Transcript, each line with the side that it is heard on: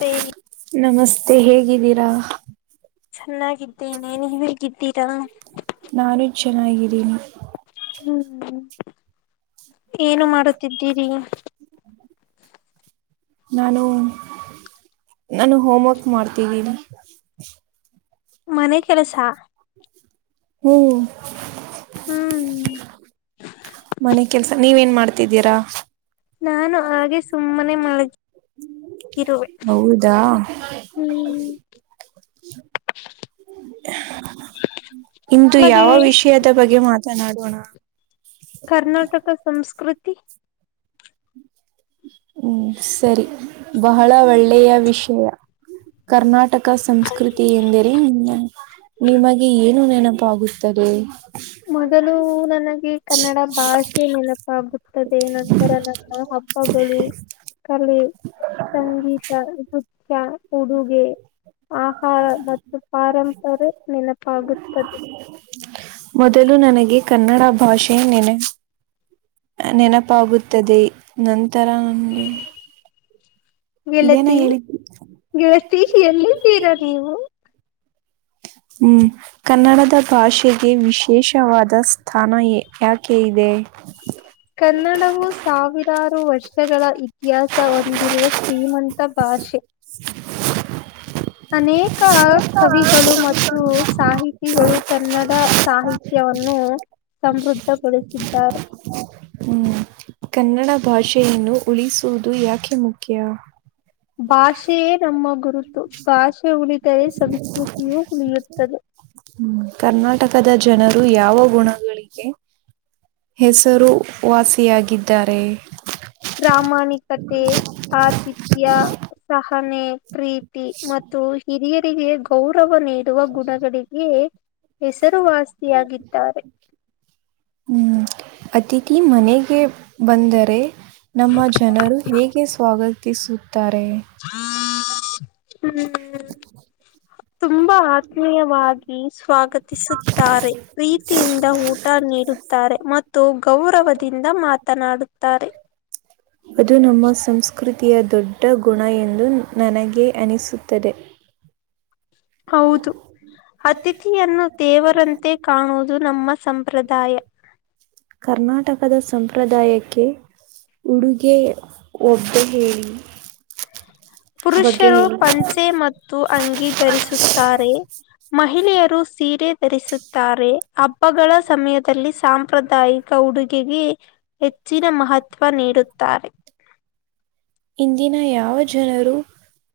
left: ಮತ್ತೆ
right: ನಮಸ್ತೆ ಹೇಗಿದ್ದೀರಾ
left: ಚೆನ್ನಾಗಿದ್ದೀನಿ ನೀವು ಹೇಗಿದ್ದೀರಾ
right: ನಾನು ಚೆನ್ನಾಗಿದ್ದೀನಿ
left: ಹ್ಮ್ ಹ್ಮ ಏನು ಮಾಡುತ್ತಿದ್ದೀರಿ
right: ನಾನು ನಾನು ಹೋಮ್ವರ್ಕ್ ಮಾಡ್ತಿದ್ದೀನಿ [unintelligible]
left: ಮನೆ ಕೆಲಸ
right: ಹ್ಮ್
left: ಹ್ಮ್
right: ಮನೆ ಕೆಲ್ಸ ನೀವ ನ್ ಮಾಡ್ತೀ ತಿದ್ದೀರಾ
left: ನಾನು ಹಾಗೆ ಸುಮ್ಮನೆ ಮಲಗ ಇರುವೆ
right: ಹೌದಾ
left: ಹ್ಮ್
right: ಇಂದು
left: ಹಾಗೆ
right: ಯಾವ ವಿಷಯದ ಬಗ್ಗೆ ಮಾತನಾಡೋಣ
left: ಕರ್ನಾಟಕ ಸಂಸ್ಕೃತಿ
right: ಹ್ಮ್ ಸರಿ ಬಹಳ ಒಳ್ಳೆಯ ವಿಷಯ ಕರ್ನಾಟಕ ಸಂಸ್ಕೃತಿ ಎಂದರೆ ನಿಮಗೆ ಏನು ನೆನಪ ಪ್ಪಾಗುತ್ತದೆ
left: ಮೊದಲು ನನಗೆ ಕನ್ನಡ ಭಾಷೆ ನೆನಪ ಆಗ್ ದೆ ನಂತರ ನಮ್ಮ ಹಬ್ಬಗಳು ಕಲೆ ಸಂಗೀತ ನೃತ್ಯ ಉಡುಗೆ ಆಹಾರ ಮತ್ತು ಪಾರಂಪರೆ ನೆನಪಾಗುತ್ತದೆ
right: ಮೊದಲು ನನಗೆ ಕನ್ನಡ ಭಾಷೆ ನೆನೆ ನೆನಪಾಗುತ್ತದೆ ನಂತರ ನಂಗೆ
left: ಗೆಳತಿ ಗೆಳತಿ ಎಲ್ಲಿದ್ದೀರಾ ನೀವು
right: ಹ್ಮ್ ಕನ್ನಡದ ಭಾಷೆಗೆ ವಿಶೇಷವಾದ ಸ್ಥಾನ ಯಾಕೆ ದೆ
left: ಕನ್ನಡವು ಸಾವಿರಾರು ವರ್ಷಗಳ ಇತಿಹಾಸ ಹೊಂದಿರುವ ಶ್ರೀಮಂತ ಭಾಷೆ ಅನೆ ಕ್ಕ ಕವಿಗಳು ಮತ್ತು ಸಾಹಿತಿಗಳು ಕನ್ನಡ ಸಾಹಿತ್ಯವನ್ನು ಸಮೃದ್ಧ ಗೊಳಿಸಿದ್ದಾರೆ
right: ಹ್ಮ ಕನ್ನಡ ಭಾಷೆಯನ್ನು ಉಳಿಸುವುದು ಯಾಕೆ ಮುಖ್ಯ
left: ಭಾಷೆಯೇ ನಮ್ಮ ಗುರುತು ಭಾಷೆ ಉಳಿದರೆ ಸಂಸ್ಕೃತಿಯೂ ಉಳಿಯುತ್ತದೆ
right: ಹ್ಮ ಕರ್ನಾಟಕದ ಜನರು ಯಾವ ಗುಣಗಳಿಗೆ ಹೆಸರು ವಾಸಿಯಾಗಿದ್ದಾರೆ
left: ಪ್ರಾಮಾಣಿಕತೆ ಆತಿಥ್ಯ ಸಹನೆ ಪ್ರೀತಿ ಮತ್ತು ಹಿರಿಯ ಗೆ ಗೌರವ ನೀಡುವ ಗುಣಗಳಿಗೆ ಹೆಸರುವಾಸಿಯಾಗಿದ್ದಾರೆ
right: ಹ್ಮ್. ಅತಿಥಿ ಮನೆಗೆ ಬಂದರೆ ನಮ್ಮ ಜನರು ಹೇಗೆ ಸ್ವಾಗತ ವತಿಸುತ್ತಾರೆ
left: ಹ್ಮ
right: ಹ್ಮ
left: ಹ ತುಂಬಾ ಆತ್ಮೀಯವಾಗಿ ಸ್ವಾಗತಿಸುತ್ತಾರೆ ಪ್ರೀತಿಯಿಂದ ಊಟ ನೀರು ರೆ ಮತ್ತು ಗೌರವದಿಂದ ಮಾತನಾಡುತ್ತಾರೆ
right: ಅದು ನಮ್ಮ ಸಂಸ್ಕೃ ಪ್ರಕೃತಿಯ ದೊಡ್ಡ ಗುಣ ಎಂದು ನನಗೆ ಅನಿಸುತ್ತದೆ
left: ಹೌದು ಅತಿಥಿಯನ್ನು ದೇವರಂತೆ ಕಾಣುವುದು ನಮ್ಮ ಸಂಪ್ರದಾಯ
right: ಕರ್ನಾಟಕದ ಸಂಪ್ರದಾಯಕ್ಕೆ ಉಡುಗೆ ಒಬ್ಬೆ ಹೇಳಿ ಬಗ್ಗೆ
left: ಪುರುಷರು
right: ಹೇಳಿ
left: ಪಂಚೆ ಮತ್ತು ಅಂಗೀ ಧರಿಸುತ್ತಾರೆ ಮಹಿಳೆಯರು ಸೀರೆ ರಿಸುತ್ತಾರೆ ಹಬ್ಬಗಳ ಸಮಯದಲ್ಲಿ ಸಾಂಪ್ರದಾಯಿಕ ಉಡುಗೆಗೆ ಹೆ ಹೆಚ್ಚಿನ ಮಹತ್ವ ನೀಡುತ್ತಾರೆ
right: ಇಂದಿನ ಯಾವ ಜನರು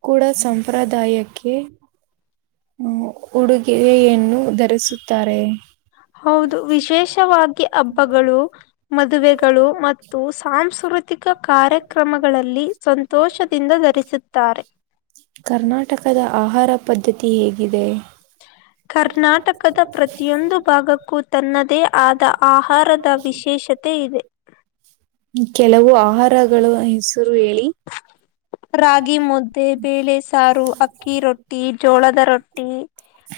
right: ಕೂಡ ಸಂಪ್ರದಾಯಕ್ಕೆ ಹ ಉಡುಗೆಯನ್ನು ಧರಿಸುತ್ತಾರೆ
left: ಹೌದು ವಿಶೇಷವಾಗಿ ಹಬ್ಬಗಳು ಮದುವೆಗಳು ಮತ್ತು ಸಾಂಸ್ಕೃತಿಕ ಆತಿಕ ಕಾರ್ಯಕ್ರಮಗಳಲ್ಲಿ ಸಂತೋಷದಿಂದ ಧರಿಸುತ್ತಾರೆ
right: ಕರ್ನಾಟಕದ ಆಹಾರ ಪದ್ಧತಿ ಹೇಗಿದೆ
left: ಕರ್ನಾಟಕದ ಪ್ರತಿಯೊಂದು ಭಾಗಕ್ಕೂ ತನ್ನದೇ ಆದ ಆಹಾರದ ವಿಶೇಷತೆ ಇದೆ
right: ಕೆಲವು ಆಹಾರಗಳು ಹೆಸರು ಹೇಳಿ
left: ರಾಗಿ ಮುದ್ದೆ ಬೇಳೆ ಸಾರು ಅಕ್ಕಿ ರೊಟ್ಟಿ ಜೋಳದ ರೊಟ್ಟಿ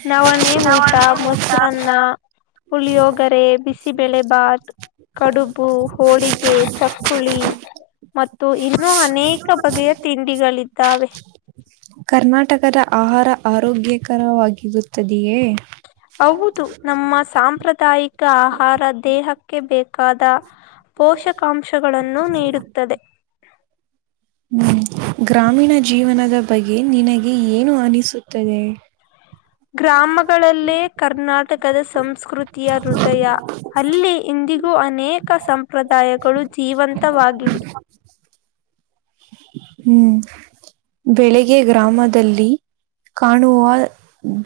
left: ನವನೇ ಊಟ ಮೊಸ ಅನ್ನ ಪುಳಿಯೋಗರೆ ಬಿಸಿಬಳೆ ಭಾತ್ ಕಡುಬು ಹೋಳಿಗೆ ಚಕ್ಕುಳಿ ಮತ್ತು ಇನ್ನುೂ ಅನೇಕ ಬಗೆಯ ತಿಂಡಿಗಳಿದ್ದಾವೆ
right: ಕರ್ನಾಟಕದ ಆಹಾರ ಆರೋಗ್ಯಕರವಾಗಿರುತ್ತದೆ
left: ಹೌದು ನಮ್ಮ ಸಾಂಪ್ರದಾಯಿಕ ಆಹಾರ ದೇಹಕ್ಕೆ ಬೇಕಾದ ಪೋಷಕಾಂಶಗಳನ್ನು ನೀಡುತ್ತದೆ
right: ಹ್ಮ್ ಗ್ರಾಮೀಣ ಜೀವನದ ಬಗೆ ನಿನಗೆ ಏನು ಅನಿಸುತ್ತದೆ
left: ಗ್ರಾಮಗಳಲ್ಲೇ ಕರ್ನಾಟಕದ ಸಂಸ್ಕೃತಿಯ ಹೃದಯ ಅಲ್ಲಿ ಇಂದಿಗೂ ಅನೇಕ ಸಂಪ್ರದಾಯಗಳು ಜೀವಂತ ಜೀವಂತವಾಗಿವೆ
right: ಹ್ಮ್ ಬೆಳಿಗ್ಗೆ ಗ್ರಾಮದಲ್ಲಿ ಕಾಣವ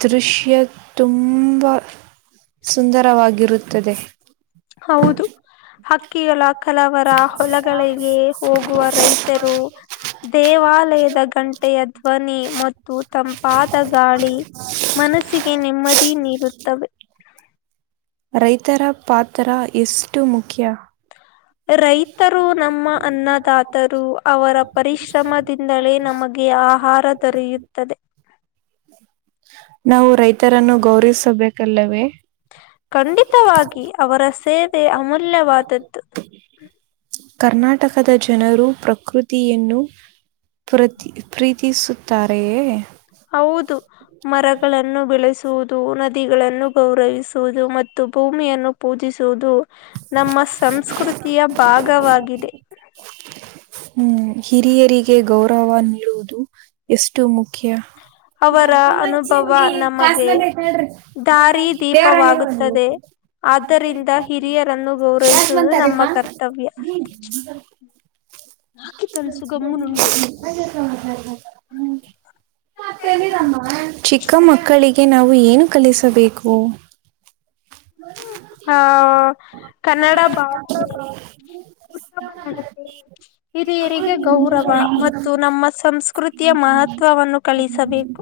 right: ದೃಶ್ಯ ತುಂಬ ಸುಂದರವಾಗಿರುತ್ತದೆ
left: ಹೌದು ಹಕ್ಕಿಗಳ ಕಲಾವರ ಹೊಲಗಳಿಗೆ ಹೋಗುವ ರೈತ ಅರು ದೇವಾಲಯದ ಗಂಟೆಯ ಧ್ವನಿ ಮತ್ತು ತಂಪಾದ ಗಾಳಿ ಮನಸ್ಸಿಗೆ ನೆಮ್ಮದಿ ನೀಡುತ್ತವೆ
right: ರೈತರ ಪಾತ್ರ ಎಷ್ಟು ಮುಖ್ಯ
left: ರೈತರು ನಮ್ಮ ಅನ್ನದಾತರು ಅವರ ಪರಿಶ್ರಮದಿಂದಲೇ ನಮಗೆ ಆಹಾರ ದೊರೆಯುತ್ತದೆ
right: ನಾವು ರೈತರನ್ನು ಗೌರವಿಸಬೇಕಲ್ಲವೇ
left: ಖಂಡಿತವಾಗಿ ಅವರ ಸೇವೆ ಅಮೂಲ್ಯವಾದದ್ದು
right: ಕರ್ನಾಟಕದ ಜನರು ಪ್ರಕೃತಿಯನ್ನು ಪ್ರತಿ ಪ್ರೀ ತೀಸುತ್ತಾರೆಯೇ
left: ಹೌದು ಮರಗಳನ್ನು ಬೆಳೆಸ ನದಿಗಳನ್ನು ಗೌರವಿಸುವುದು ಮತ್ತು ಭೂಮಿಯನ್ನು ಪೂಜಿಸುವುದು ನಮ್ಮ ಸಂಸ್ಕೃತಿಯ ಭಾಗವಾಗಿದೆ
right: ಹ್ಮ್ ಹಿರಿಯರಿಗೆ ಗೌರವ ನೀಡುವುದು ಎಷ್ಟು ಮುಖ್ಯ
left: ಅವರ ಅನುಭವ
right: ಬ್ಬಚ್ಚಿ
left: ನಮಗೆ
right: ಕಸ್ಗಂದಿ ಹ್ರಿ ದೇವರ ಹೇಳ
left: ದಾರಿದೀಪವಾಗುತ್ತದೆ ಆದ್ದರಿಂದ ಹಿರಿಯರನ್ನು
right: ಯತ್ ಒಂದ್
left: ಗೌರವಿಸುವುದು ನಮ್ಮ
right: ತಾರೀಕಾ
left: ಕರ್ತವ್ಯ
right: ಹ್ಮ್ ಚಿಕ್ಕ ಮಕ್ಕಳಿಗೆ ನಾವು ಏನು ಕಲಿಸಬೇಕು
left: ಹ್ಮ
right: ಹ ಕನ್ನಡ
left: ಭಾಷೆ
right: ಕಡ
left: ಉತ್ತಮ ನಡತೆ ಹಿರಿಯರಿಗೆ ಗೌರವ ಮತ್ತು ನಮ್ಮ ಸಂಸ್ಕೃತಿಯ ಮಹತ್ವವನ್ನು ಕಳಿಸಬೇಕು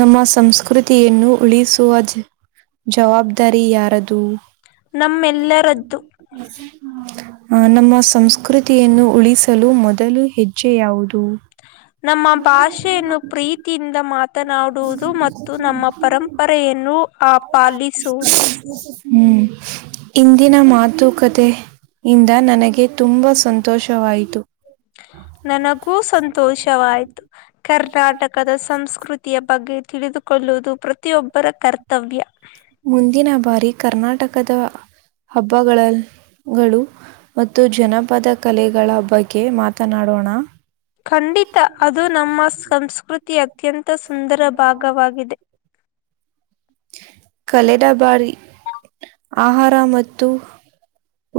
right: ನಮ್ಮ ಸಂಸ್ಕೃತಿ ಯನ್ನು ಉಳಿಸುವ ಜ ಜವಾಬ್ದಾರಿ ಯಾರದು
left: ನಮ್ಮೆಲ್ಲರದ್ದು
right: ಹ ನಮಸ್ ಸಂಸ್ಕೃತಿಯನ್ನು ಉಳಿಸಲು ಮೊದಲು ಹೆಜ್ಜೆ ಯಾವುದು
left: ನಮ್ಮ ಭಾಷೆಯನ್ನು ಪ್ರೀತಿಯಿಂದ ಮಾತ್ರ ಮಾತನಾಡುವುದು ಮತ್ತು ನಮ್ಮ ಪರಂಪರೆಯನ್ನು ಆ ಪಾಲಿಸುವುದು
right: ಹ್ಮ್. ಇಂದಿನ ಮಾತುಕತೆಯಿಂದ ನನಗೆ ತುಂಬ ಸಂತೋಷವಾಯಿತು
left: ನನಗೂ ಸಂತೋಷವಾಯ್ತು ಕರ್ನಾಟಕದ ಸಂಸ್ಕೃತಿಯ ಬಗ್ಗೆ ತಿಳಿದುಕೊಳ್ಳುವುದು ಪ್ರತಿಯೊಬ್ಬರ ಕರ್ತವ್ಯ
right: ಮುಂದಿನ ಬಾರಿ ಕರ್ನಾಟಕದ ಹಬ್ಬ ಗಳು ಮತ್ತು ಜನಪದ ಕಲೆಗಳ ಬಗ್ಗೆ ಮಾತನಾಡೋಣ
left: ಖಂಡಿತ ಅದು ನಮ್ಮ ಸಂಸ್ಕೃತಿ ಅತ್ಯಂತ ಸುಂದರ ಭಾಗವಾಗಿದೆ
right: ಕಲೆದ ಬಾರಿ ಆಹಾರ ಮತ್ತು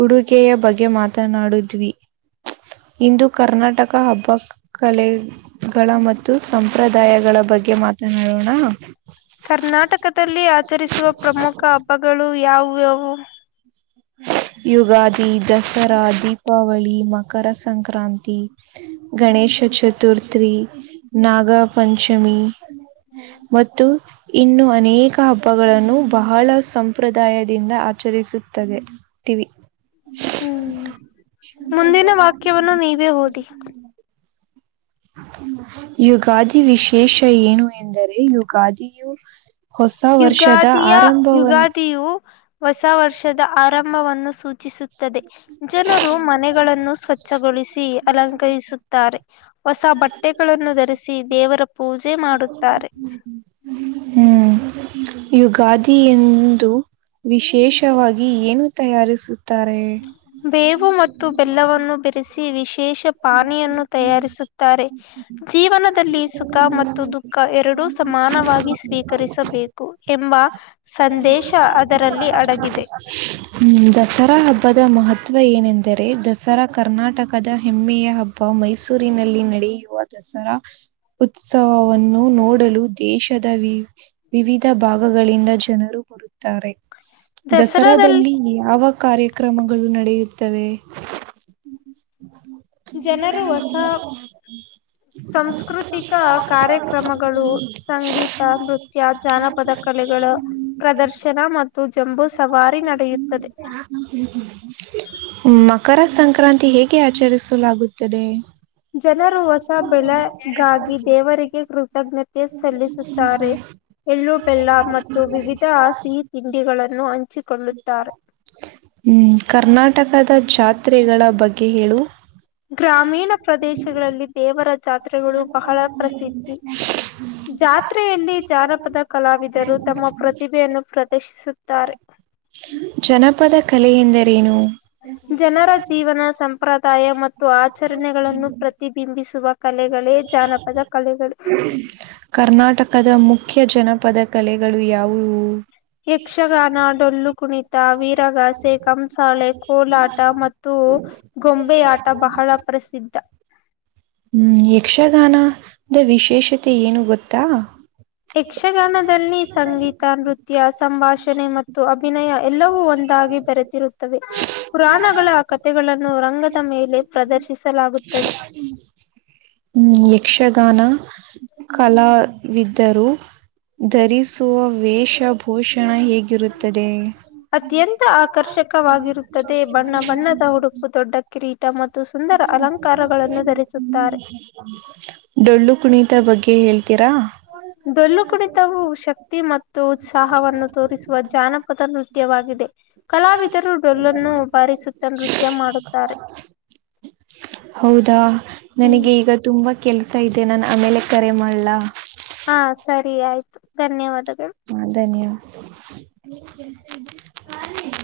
right: ಉಡುಗೆೆಯ ಬಗ್ಗೆ ಮಾತನಾಡಿದ್ವಿ ಇಂದು ಕರ್ನಾಟಕ ಹಬ್ಬ ಕಲೆಗಳ ಮತ್ತು ಸಂ ಸಂಪ್ರದಾಯಗಳ ಬಗ್ಗೆ ಮಾತ
left: ಕರ್ನಾಟಕದಲ್ಲಿ ಆ ಆಚರಿಸುವ ಪ್ರಮುಖ ಹಬ್ಬಗಳು ಯಾವುವ್ಯಾವು
right: ಯುಗಾದಿ ದಸರಾ ದೀಪಾವಳಿ ಮಕರ ಸಂಕ್ರಾಂತಿ ಗಣೇಶ ಶಶಚತುರ್ಥೀ ನಾಗ ಪಂಚಮಿ ಮತ್ತು ಇನ್ನು ಅನೇಕ ಹಬ್ಬ ಹಗಳನ್ನು ಬಹಳ ಸಂಪ್ರದಾಯದಿಂದ ಆಚರಿಸುತ್ತದೆ ವಿ ಶ
left: ಹ್ಮ್ ಮುಂದಿನ ವಾಕ್ಯವನ್ನು ನೀವೇ ಓದಿ
right: [unintelligible] ಯುಗಾದಿ ವಿಶೇಷ ಏನು ಎಂದರೆ ಯುಗಾದಿಯು ಹೊಸ ವರ್ಷದ
left: ಯುಗಾದಿಯ
right: ಆರಂಭವನ್ನು
left: ಯುಗಾದಿಯು ಹೊಸ ವರ್ಷ ಆರಂಭವನ್ನು ಸೂಚಿಸುತ್ತದೆ ಜನರು ಮನೆಗಳನ್ನು ಸ್ವಚ್ಛಗೊಳಿಸಿ ಅಲ ಅಲಂಕರಿಸುತ್ತಾರೆ ಹೊಸ ಬಟ್ಟೆಗಳನ್ನು ಧರಿಸಿ ದೇವರ ಪೂಜೆ ಮಾಡುತ್ತಾರೆ
right: ಯುಗಾದಿಏ ವಿಶೇಷವಾಗಿ ಏನು ತಯಾರಿಸುತ್ತಾರೆ
left: ಬೇವು ಮತ್ತು ಬೆಲ್ಲವನ್ನು ಬೇರೆಸಿ ವಿಶೇಷ ಪಾನಿಯನ್ನು ತಯಾರಿಸುತ್ತಾರೆ ಜೀವನ ಸುಖ ಮತ್ತು ದುಃಖ ಎರಡೂ ಸಮಾನವಾಗಿ ಸ್ವೀಕರಿಸಬೇಕು ಎಂಬ ಸಂದೇಶ ಅದರಲ್ಲಿ ಅಡಗಿದೆ.
right: ಹ್ಮ್ ದಶರಾ ಹಬ್ಬದ ಮಹತ್ವ ಏನೆಂದರೆ ದಸರಾ ಕರ್ನಾಟಕದ ಹೆಮ್ಮೆಯ ಹಬ್ಬ ಮೈಸೂರಿನಲ್ಲಿ ನಡೆ ಡ ಯ ದ ಸರ [unintelligible] ಉತ್ಸವವನ್ನು ನೋಡಲು ದೇಶದ ವಿ ವಿವಿಧ ಭಾಗಗಳಿಂದ ಜನರು ಬರುತ್ತಾರೆ ದಸರಾದಲ್ಲಿ ಯಾವ ಕಾರ್ಯಕ್ರಮಗಳು ನಡೆಯುತ್ತ ತವೆೇ
left: ಜನರು ಹೊಸ ಸಾಸ್ಕೃತಿಕ ಕಾರ್ಯಕ್ರಮಗಳು ಸಂಗೀತ ನೃತ್ಯ ಜಾನಪದ ಕಲೆಗಳು ಪ್ರದರ್ಶನ ಮತ್ತು ಜಂಬೂ ಸವಾರಿ ನಡೆಯುತ್ತದೆ
right: ಮಕರ ಸಂಕ್ರಾಂತಿ ಹೇಗೆ ಆಚರಿಸಲಾಗುತ್ತದೆ
left: ಜನರು ಹೊಸ ಬೆಳಗಾಗಿ ದೇವರಿಗೆ ಕೃತಜ್ಞತೆ ಸಲ್ಲಿಸುತ್ತಾರೆ ಎಳ್ಳು ಬೆೆಲ್ಲ ಮತ್ತು ವಿವಿಧ ಹಸಹಿ ತಿಂಡಿಗಳನ್ನು ಹಂಚಿಕೊಳ್ಳುತ್ತಾರೆ
right: ಹ್ಮ್ ಕರ್ನಾಟಕದ ಜಾತ್ರೆಗಳ ಬಗ್ಗೆ ಹೇಳು
left: ಗ್ರಾಮೀಣ ಪ್ರದೇಶಗಳಲ್ಲಿ ದೇವರ. ಜಾತ್ರೆಗಳು ಬಹಳ ಪ್ರಸಿದ್ಧಿ ಜಾತ್ರೆಯಲ್ಲಿ ಜಾನಪದ ಕಲಾವಿದರು. ತಮ್ಮ ಪ್ರತಿಭೆಯನ್ನು ಪ್ರದರ್ಶಿಸುತ್ತ.
right: ಜನಪದ ಕಲೆ ಎಂದರೇನು.
left: ಜನರ ಜೀವನ ಸಂಪ್ರದಾಯ ಮತ್ತು ಆಚರಣೆಗಳನ್ನು ಪ್ರತಿಬಿಂಬಿಸುವ. ಕಲೆಗಳೇ ಜಾನಪದ ಕಲೆಗಳು.
right: ಕರ್ನಾಟಕದ ಮುಖ್ಯ. ಮುಖ್ಯ ಜನಪದ ಕಲೆಗಳು ಯಾವುವು.
left: ಯಕ್ಷಗಾನ ಡೊಳ್ಳು ಕುಣಿತ ವೀರಗಾಸೆ ಕಂಸಾಳೆ ಕೋಲಾಟ ಮತ್ತು. ಗೊಂಬೆ ಆಟ ಬಹಳ ಪ್ರಸಿದ್ಧ.
right: ಹ್ಮ್ ಯಕ್ಷಗಾನದ ವಿಶೇಷತೆ ಏನು ಗೊತ್ತಾ.
left: ಯಕ್ಷಗಾನದಲ್ಲಿ ಸಂಗೀತ ನೃತ್ಯ. ಸಂಭಾಷಣೆ ಮತ್ತು ಅಭಿನಯ ಎಲ್ಲವೂ ಒಂದಾಗಿ ಬೆರೆತಿರುತ್ತವೆ ಪುರಾಣಗಳ ಕಥೆಗಳು. ನ್ನು ರಂಗದ ಮೇಲೆ ಪ್ರದರ್ಶಿಸಲಾಗುತ್ತದೆ.
right: ಹ್ಮ್ ಯಕ್ಷಗಾನ. ಕಲಾವಿದರು ಧರಿಸುವ ವೇಷ. ಭೂಷಣ ಹೇಗಿರುತ್ತದೆ.
left: ಅತ್ಯಂತ ಆಕರ್ಷಕವಾಗಿರುತ್ತದೆ ಬಣ್ಣ ಬಣ್ಣದ ಉಡುಪು ದೊಡ್ಡ ಕಿರೀ. ಟ ಮತ್ತು ಸುಂದರ ಅಲಂಕಾರಗಳನ್ನು ಧರಿಸುತ್ತಾರೆ.
right: ಡೊಳ್ಳು ಕುಣಿತ ಬಗ್ಗೆ ಹೇಳ್ತೀರಾ
left: ಹ ಡೊಲ್ಲು ಕುಣಿತವು ಶಕ್ತಿ ಮತ್ತು ಉತ್ಸಾಹವನ್ನು ತೋರಿಸುವ ಜಾನಪದ ನೃತ್ಯವಾಗಿದೆ. ಕಲಾವಿದರು ಡೊಲ್ಲನ್ನು ಬಾರಿಸುತ್ತ ನೃತ್ಯ ಮಾಡುತ್ತಾರೆ.
right: ಹೌದಾ
left: ಹ್ಮ್
right: ನನಗೆ ಈಗ ತುಂಬಾ. ಕೆಲ್ಸ ಇದೆ ನಾನ್ ಆಮೇಲೆ ಕರೆ ಮಾಡ್ಲ.
left: ಹಾ ಸರಿ ಆಯ್ತು ಧನ್ಯವಾದಗಳು.
right: ಹ ಧನ್ಯ.